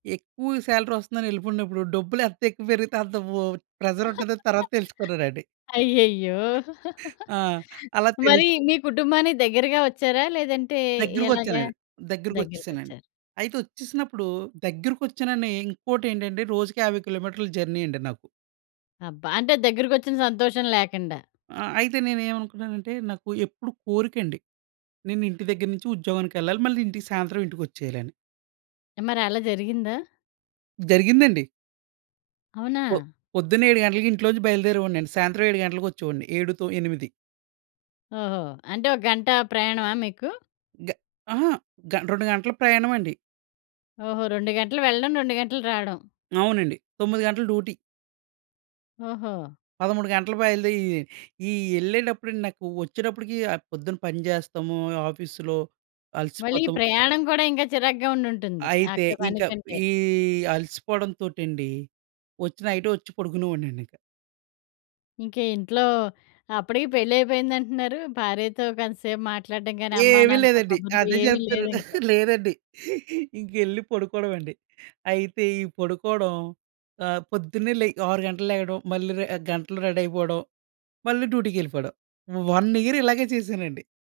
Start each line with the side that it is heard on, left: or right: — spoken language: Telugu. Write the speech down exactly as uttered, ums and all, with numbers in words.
right: ఎక్కువ సాలరీ వస్తుందని యెళ్ళిపోయినప్పుడు డబ్బులెంత ఎక్కువ పెరిగితే అంత ప్రెషర్ ఉంటదని తర్వాత తెలుసుకున్నానండి.
left: అయ్యయ్యో!
right: ఆ! అలా తెలుసు
left: మరి మీ కుటుంబానికి దగ్గరగా వచ్చారా? లేదంటే ఎలాగా?
right: దగ్గరకొచ్చానండి. దగ్గరకొచ్చేసనండి.
left: దగ్గరకొచ్చారు.
right: అయితే వచ్చేసినప్పుడు దగ్గరకొచ్చానని ఇంకోటి ఏంటంటే రోజుకి యాభై కిలోమీటర్ల జర్నీ అండి నాకు.
left: అబ్బా! అంటే దగ్గరికొచ్చిన సంతోషం లేకండా.
right: ఆహ్, అయితే నేనేవనుకున్నానంటే నాకు ఎప్పుడొక కోరికండి. నేను ఇంటి దగ్గర నించి ఉద్యోగానికెళ్ళాలి. మళ్ళీ ఇంటికి సాయంత్రం, ఇంటికొచ్చేయాలని.
left: మరి అలా జరిగిందా?
right: జరిగిందండి.
left: అవునా?
right: పొ పొద్దున్న ఏడు గంటలకి ఇంట్లో నుంచి బయలుదేరేవాడినండి. సాయంత్రం ఏడు గంటలకొచ్చేవాడిని. ఏడుతో, ఎనిమిది.
left: ఓహో! అంటే ఒక గంట ప్రయాణమా మీకు?
right: గ అహా! గ రెండు గంటల ప్రయాణమండి.
left: ఓహో! రెండు గంటలు వెళ్ళడం, రెండు గంటలు రాడం.
right: అవునండి. తొమ్మిది గంటలు డ్యూటీ.
left: ఓహో!
right: పదమూడు గంటలు బయలుదేయి ఈ యెళ్ళేటప్పుడండి నాకు వచ్చేటప్పడికి ఆహ్, పొద్దున్న పనిజేస్తాము ఆఫీసులో,
left: మళ్ళీ
right: అలసిపోతము.
left: ప్రయాణం కూడా ఇంకా చిరాగ్గా ఉండుంటుంది.
right: అయితే
left: అక్కడ పని
right: ఇంక
left: కంటే.
right: ఈ అలసిపోవడంతోటెండి, వచ్చి నైటే వచ్చి పడుకునేవాడినండి ఇంక.
left: ఇంకా ఇంట్లో అప్పడికి పెళ్లయిపోయింది అంటున్నారు. భార్యతో కొంతసేపు మాట్లాడడం గాని, అమ్మ
right: ఏవీ
left: నాన్నతో
right: లేదండి.
left: కబుర్లు
right: అదే
left: ఏమి
right: చెప్తున్నాను.
left: లేదింకా.
right: లేదండి. ఇంకెళ్ళి పడుకోడమే అండి. అయితే ఈ పడుకోడం ఆహ్, పొద్దున్నే లె ఆరు గంటలకి లెగడం. మళ్ళీ రె గంటలో రెడీ అయిపోడం, మళ్ళీ డ్యూటీకెళ్ళిపోడం. వన్ ఇయర్ ఇలాగే చేశానండి.